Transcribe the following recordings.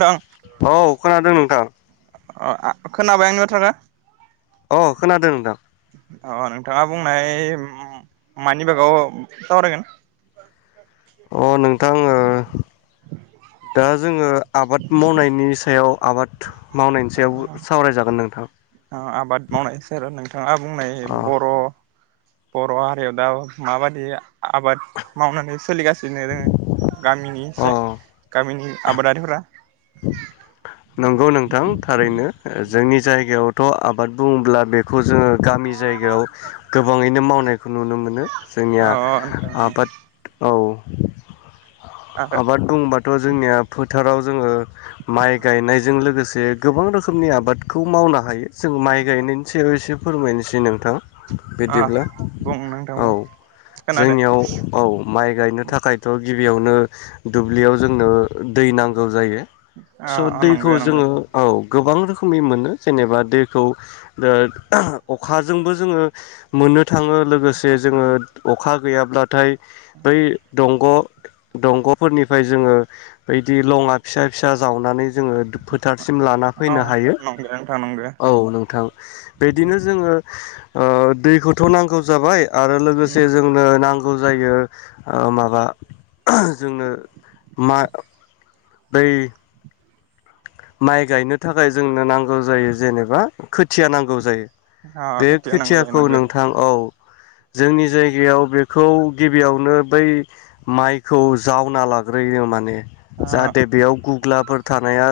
नोंथां औ खोनादों नोंथां। अ आ खोनाबाय आंनि बाथ्राखो? अ खोनादों नोंथां। अ नोंथाङा बुंनाय मानिबागाव सावरायगोन? अ नोंथां ओ दा जोङो आबाद मावनायनि सायाव आबाद मावनायनि सायाव सावरायजागोन नोंथां आबाद मावनाय सायाव नोंथाङा बुंनाय। अ बर' बर' हारियाव दा माबायदि आबाद मावनानै सोलिगासिनो दोङो गामिनि अ से गामिनि आबादारिफ्रा? नंगौ नोंथां थारैनो जोंनि जायगायावथ' आबाद बुङोब्ला बेखौ जोङो गामि जायगायाव गोबाङैनो मावनायखौ नुनो मोनो। अ जोंनिया नोंथां आबाद औ। आरो आबाद बुंबाथ' जोंनिया फोथाराव जोङो माइ गायनायजों लोगोसे गोबां रोखोमनि आबादखौ मावनो हायो। जों माइ गायनायनि सायाव एसे फोरमायनोसै नोंथां। अ बिदिब्ला बुं नोंथां औ बुं खोनादों जोंनियाव औ माइ गायनो थाखायथ' गिबियावनो दुब्लियाव जोंनो दै नांगौ जायो। स' अ दैखौ नंगौ नंगौ जोङो औ। गोबां रोखोमै मोनो जेनेबा दैखौ ओ अखाजोंबो जोङो मोनो थाङो लोगोसे जोङो अखा गैयाब्लाथाय बै दंग दंग'फोरनिफ्राय जोङो बिदि लङा फिसा फिसा जावनानै जोङो फोथारसिम लाना अ फैनो हायो। नंगौ नोंथां नंगौ औ नोंथां। बिदिनो जोङो ओ दैखौथ' नांगौ जाबाय। आरो लोगोसे जोंनो नां गौ जायो ओ माबा जोंनो मा दैै माइ गायनो थाखाय जोंनो नांगौ जायो जेनेबा खोथिया नांगौ जायो। अ बे खोथिया नांगौ जायो खोथियाखौ नंगौ नोंथां औ जोंनि जायगायाव बेखौ गिबियावनो बै माइखौ जावना लाग्रोयो माने जाहाथे अ बेयाव ग्लाफोर थानाया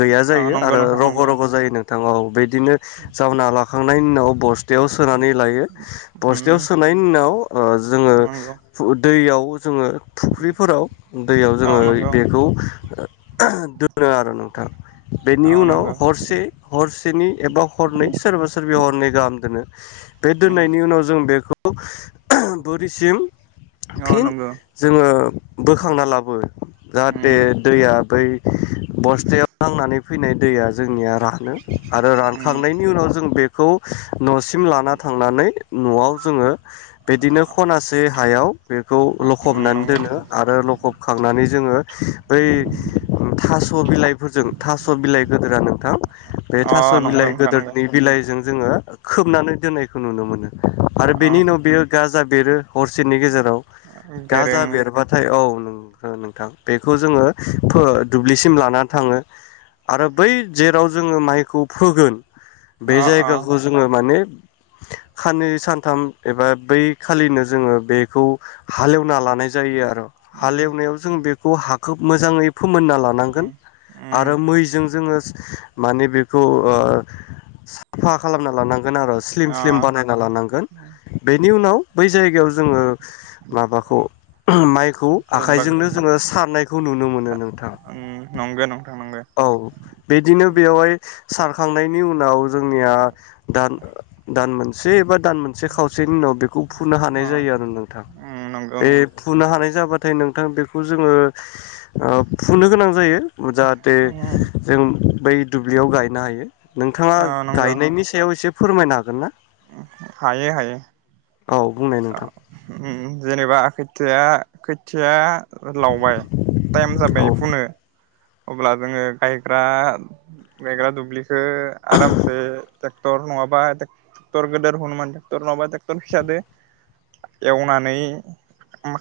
गैया जायो नंगौ आरो नोंथां रग' रग' जायो नों [unintelligible] बिदिनो जावना ला खांनायनि उनाव बस थायाव सोनानै लायो नंगौ बस्थायायाव सोनायनि उनाव ओ जोङो नंगौ दैयाव खौ जोङो फुख्रिफोराव दैयाव औ जोङो नंगौ बेखौ होनो आरो नोंथां औ बेनि उनाव नंगौ हरसे हरसेनि एबा हरनै सोरबा सोरबि हरनै गाहाम दोनो बे औ दोननायनि उनाव जों बेखौ [unintelligible] बोरिसिम नंगौ फिन नंगौ जोङो बोखांना लाबो जाहाथे दैया बै बस्थायाव नांनानै फैनाय दैया जोंनिया रानो आरो रानखांनायनि उनाव जों बे खौ न'सिम लाना थांनानै न'आव जोङो बिदिनो खनासे हायाव बेखौ लखबनानै दोनो आरो लखबखांनानै जोङो बै थास बिलाइफोरजों थास'बिलाइ गादोरा नोंथां बे थास' अ नंगौ बिलाइ नोंथां नंगौ गोदोरनि बिलाइजों जोङो खोबनानै दोननायखौ नुनो मोनो। आरो बेनि उनाव बेयो गाजा बेेरो हरसेनि गेजेराव गाजा बेरें बेरबाथाय औ नों ओ नोंथां बेखौ जोङो फो दुब्लि सिम लानान थाङो। आरो बै जेराव जोङो माइखौ फोगोन बे अ अ जायगाखौ जोङो माने साननै सानथाम एबा बै खालिनो जोङो बेखौ हालेवना लानाय जायो आरो। हालेवनायाव जों बेखौ हा खोब मोजाङै फोमोना ला आरो मैजों जोङो माने बेखौ ओ साफा खालाम ना लानांगोन आरो स्लिम अ स्लिम बानायना लानांगोन बेनि उनाव बै जायगायाव जोङो माबाखौ माइखौ जेनेबा आखाइजोंनो जोङो सारनायखौ नुनो मोनो नोंथां। नंगौ नोंथां नंगौ औ बिदिनो बेवहाय सारखांनायनि उनाव जोंनिया दान दान मोनसे एबा दान मोनसे खावसेनि उनाव बेखौ फुनो अ हानाय जायो आरो नोंथां नंगौ बे फुनो हानाय जाबा नाथाय नोंथां बेखौ जोङो ओ फुनो गोनां जायो जाहाथे अ जों बै दुब्लियाव गायनो हायो। नोंथाङा नंगौ गायनायनि सायाव एसे फोरमायनो हागोन ना? हायो हायो । औ बुंनाय औ नोंथां उम जेनेबा खोथिया खोथिया लावबाय टाइम औ जाबाय फुनो अब्ला जोङो गायग्रा गायग्रा दुब्लि खो आरामसे ट्रेक्टर नङाबा ट्रेक्टर गेदेर हुनोमान ट्रेक्टर नङाब ट्रेक्टर फिसादो एवनानै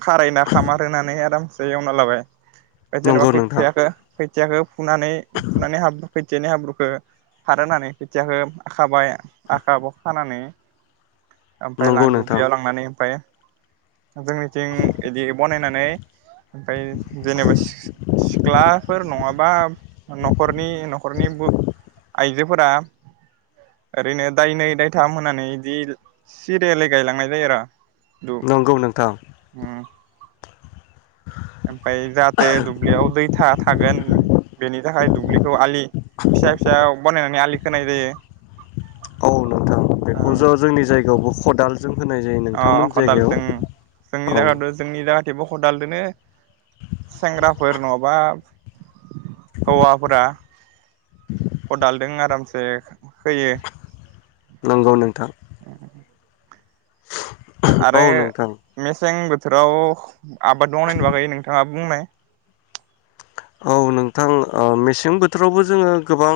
खारायना खामार होनानै आराम दा एवना लाबाय दा जेनेबा नंगौ नोंथां खोथियाखो खोथियाखौ फुनानै फुनानै हाब खोथियानि हाब्रुखौ खार होनानै खोथियाखौ खाबाय आखाखौ खानानै नंगौ नोंथां । नै उमफ्राय जोंनिथिं बिदि बनायनानै ओमफ्राय जेनेबा सिख्लाफोर नङाबा न'खरनि न'खरनि आइजोफोरा ओरैनो दायनै दायथाम होनानै बिदि सिरियेलै गायलांनाय जायो आरो दु नंगौ नोंथां उम ओमफाय जाहाथे दुब्लियाव दैथा थागोन बेनि थाखाय दुब्लिखौ आलि फिसा फिसा बानायनानै आलि खोनाय जायो। औ नोंथां बेखौ ज' जोंनि जायगायावबो खदाल अ खदालजों औ जोंनि जायगाथ' जोंनि जा देबो खदालदोनो सेंग्राफोर नङाबा हौवाफोरा खदालदों आरामसे होयो नंगौ नोंथां औ आरो नोंथां मेसें बोथ थोराव आबाद मावनायनि बागै नोंथाङा बुंनाय औ नोंथां मेसें ओ बोथोरावबो जोङो गोबां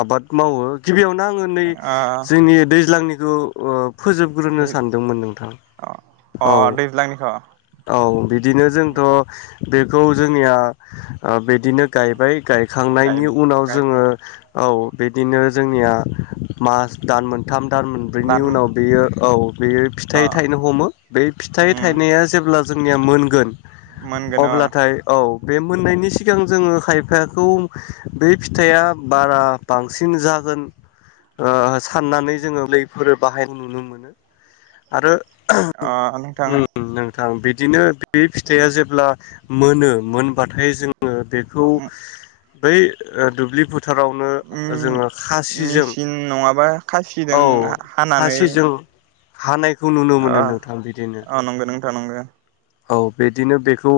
आबाद मावो गिबियावनो आङो नै ओ जोंनि दैज्लांनि खौ ओब फोजोबग्रोनो दै सानदोंमोन नोंथां अ औ दैज्लांनिखौ औ बिदिनो जोंथ' बेखौ जोंनिया ओ बिदिनो गायबाय गाय गायखांनायनि उनाव गायखां जोङो औ बिदिनो जोंनिया मास दान मोन थाम दान मोनब्रैनि दान उनाव बेयो औ बेयो अ फिथाइ थाइनो हमो बे उम फिथाइ थाइनाया अब्ला जोंनिया मोनगोन। मोनगोन अ अब्लाथाय औ बे मोननायनि सिगां जोङो खायफाखौ बे फिथाइया बारा बांसिन जागोन ओ साननानै जोङो लैफोरो बाहाय नुनो मोनो आरो अ नोंथां थां बिदिनो बे फिथाइया जेब्ला मोनो मोनबाथाय जों ङो बेखौ बै ओ दुब्लि फोथ मेसिन नङाबा खासिदों हानानै। हानाय। खौ नुनो अ मोनो नोंथां बिदिनो। अ नंगौ नोंथां नंगौ औ बे दिनो बेखौ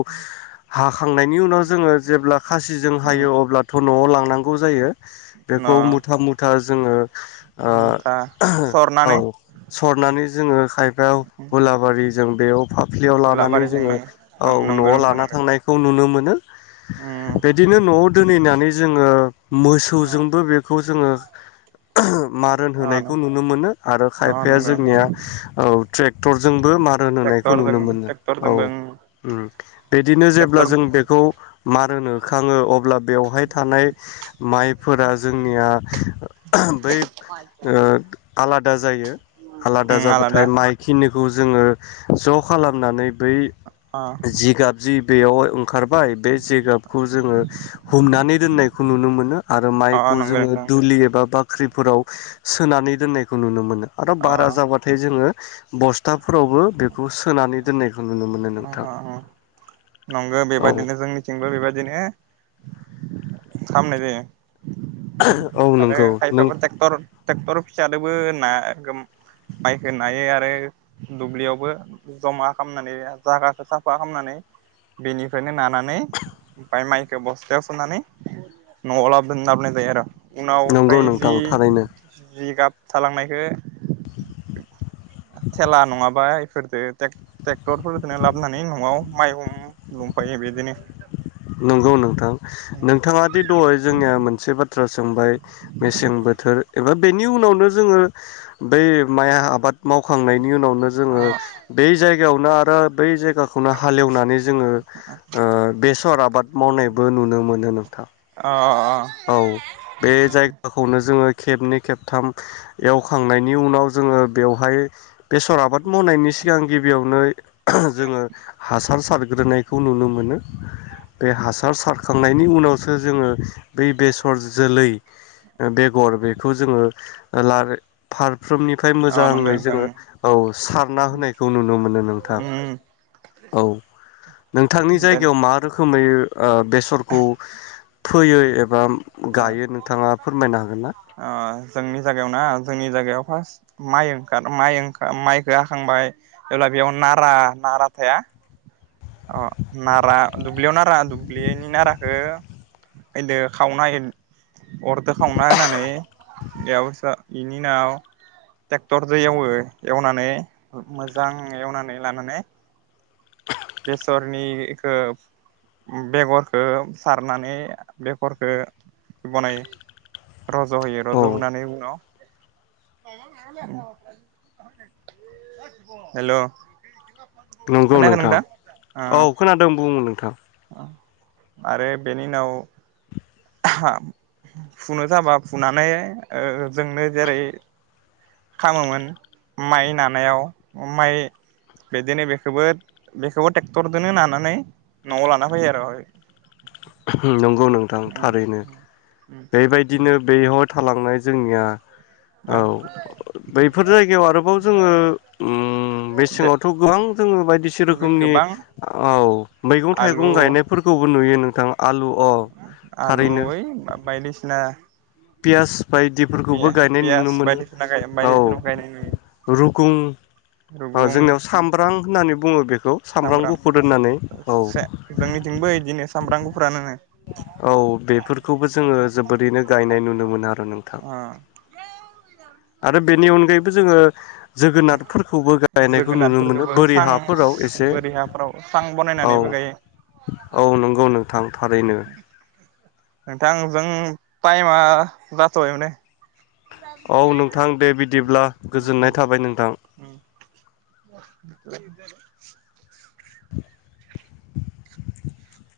हाखांनायनि उनाव जोङो जेब्ला खासिजों उम हायो अब्ला नआव लांनांगौ जायो। बेखौ न मुथा मुथा। जोङो। ओ मुथा औ सरनानै सरनानै जोङो खायफायाव हुलाबारि जों बेयाव फ्लियाव लानानै हुलाबारिजों जोङो लाङो औ ओं नंगौ नआव नोंथां लाना नंगौ थांनायखौ नुनो मोनो। उम बिदिनो नआव। दोनहैनानै जों जोङो अ मोसौजोंबो बेखौ जोङो [inaudible] मारोन अ होनायखौ नुनो मोनो। आरो अ खायफाया नंगौ नोंथां जोंनिया औ ट्रेक्टरजोंबो मारोन होनाय खौ ट्रेक्टरजों नुनो मोनो ट्रेक्टरजोंबो औ उम बिदिनो जेब्ला ट्रेक्टर जों बेखौ मा रोन होखाङो अब्ला बेवहाय थानाय माइफोरा जोंनिया बै ओ आलादा जायो आलादा जाबाथाय माइखिनि खौ जोङो ज' खाला नानै बै अ जिगाब जि बेयाव ओंखारबाय बे जिगाबखौ जोङो हुंनानै दोननायखौ नुनो मोनो आरो अ माइखौ नंगौ जोङो नोंथां दुलि एबा बा ख्रिफोराव सोनानै दोननायखौ नुनो मोनो। आरो बारा अ जाबाथाय जोङो बस्थाफोरावबो बे नंगौ औ बेबायदिनो जोंनिथिंबो बेबायदिनो खामनाय जायो। औ आरो नंगौ नों खायफाबा ट्रेक्टर ट्रेक्टर। फिसादोबो ना माइखौ नायो आरो दुब्लियावबो जमा खालामनानै जागाखौ साफा खालामनानै बेनिफ्रायनो नानानै ओमफाय माइखौ बस्थायाव सोनानै न'आव लाबोदों लाबोनाय जायो आरो। उनाव नंगौ ओमफाय जि नोंथां थारैनो जिगाब थालांनायखौ [inaudible] थेला नङाबा इफोरजों टेक-टेक्टरफोरजोंनो लाबोनानै न'आव माइहुं लुफैयो बिदिनो। नंगौ नोंथां नोंथाङा दि दहाय जोंनिया मोनसे बाथ्रा सोंबाय मेसें बोथोर एबा बेनि उनावनो जोङो बै माइ आबाद मावखांनायनि उनावनो जोङो अ बै जायगायावनो आरो बै जायगाखौनो हाल एवनानै जोङो ओ बेस सर आबाद मावनायबो नुनो मोनो नोंथां। [inaudible] औ बे अ जायगाखौनो जोङो खेबनै खेबथाम एवखांनायनि उनाव जोङो बेवहाय बेसर आबाद मावनायनि सिगां गिबियावनो जोङो हा सारग्रोनायखौ नुनो मोनो बे हासार सारखांनायनि उनावसो जोङो [inaudible] बै बेसर जोलै बेगर बेखौ जोङो लार फार फारफ्रोमनिफ्राय औ नंगौ मोजाङै नोंथां जोङो औ सारना होनायखौ नुनो मोनो नोंथां उम औ नोंथांनि बे जायगायाव मा रोखोमै ओ बेसरखौ फैयो राम ओ गायो नोंथाङा फोरमायनो हागोन ना? जोंनि जायगायाव ना जोंनि जायगायाव फार्स्ट माइ ओंखार माइ ओंखार माइखौ हाखांबाय जेब्ला बेयाव नारा नारा थाया अ नारा दुब्लियाव नारा दुब्लिनि नाराखौ दो खावना हो अरदो खावना होनानै बेयावस बेनि उनाव ट्रेक्टरजों एवो एवनानै मोजां एवनानै लानानै बेसरनिखौ बेगरखौ सारनानै बेगरखौ बनायो। रज' होयो औ रज' होनानै उनाव हेल' नंगौ नोंथां औ ओ खोनादों बुङो नोंथां आरो बेनि उनाव फुनो जाबा फुनानै ओ जोंनो जेरै खामोमोन माइ नानायाव माइ बिदिनो बेखौबो बेखौबो ट्रेक्टरजोंनो नानानै न'आव लाना फैयो आरो नंगौ नोंथां उम थारैनो उम बेबायदिनो बेयाव थालांनाय जोंनिया औ बैफोर जायगायाव आरोबाव जोङो ओ मेसेङावथ' गोबां जोङो बायदिसि ओ बे रोखोमनि गोबां औ मैगं आलु थाइगं गायनायफोरखौबो नुयोनो [inaudible] आलु ओइ बायदिसिना पियास बायदिफोरखौबो पियास गायनाय पियास नुनो मोनो बायदिसिना औ बायदिसिना गायनाय नुयो रुप गुं औ रुगुं जोंनियाव सामब्राम होननानै बुङो बेखौ सामब्राम गुफुर होननानै औ से जोंनिथिंबो इदिनो सामब्राम गुफुरानोनो औ बेफोरखौबो जोङो जोबोरैनो गायनाय नुनो मोनो आरो नोंथां। ओ आरो बेनि अनगायैबो जोङो जोगोनारफोरखौबो गायनायखौ नुनो मोनो जोगोनारफोरखौबो बोरि सां हाफोराव एसे। बोरि हाफ्राव सां औ बनायनानैबो गायो औ नोंगौ नोंथां। थारैनो। नोंथांजों टाइमा जाथ'बाय माने। औ नोंथां दे उम बिदिब्ला उम उम गोजोननाय उम थाबाय नोंथां। उम। [inaudible] [inaudible]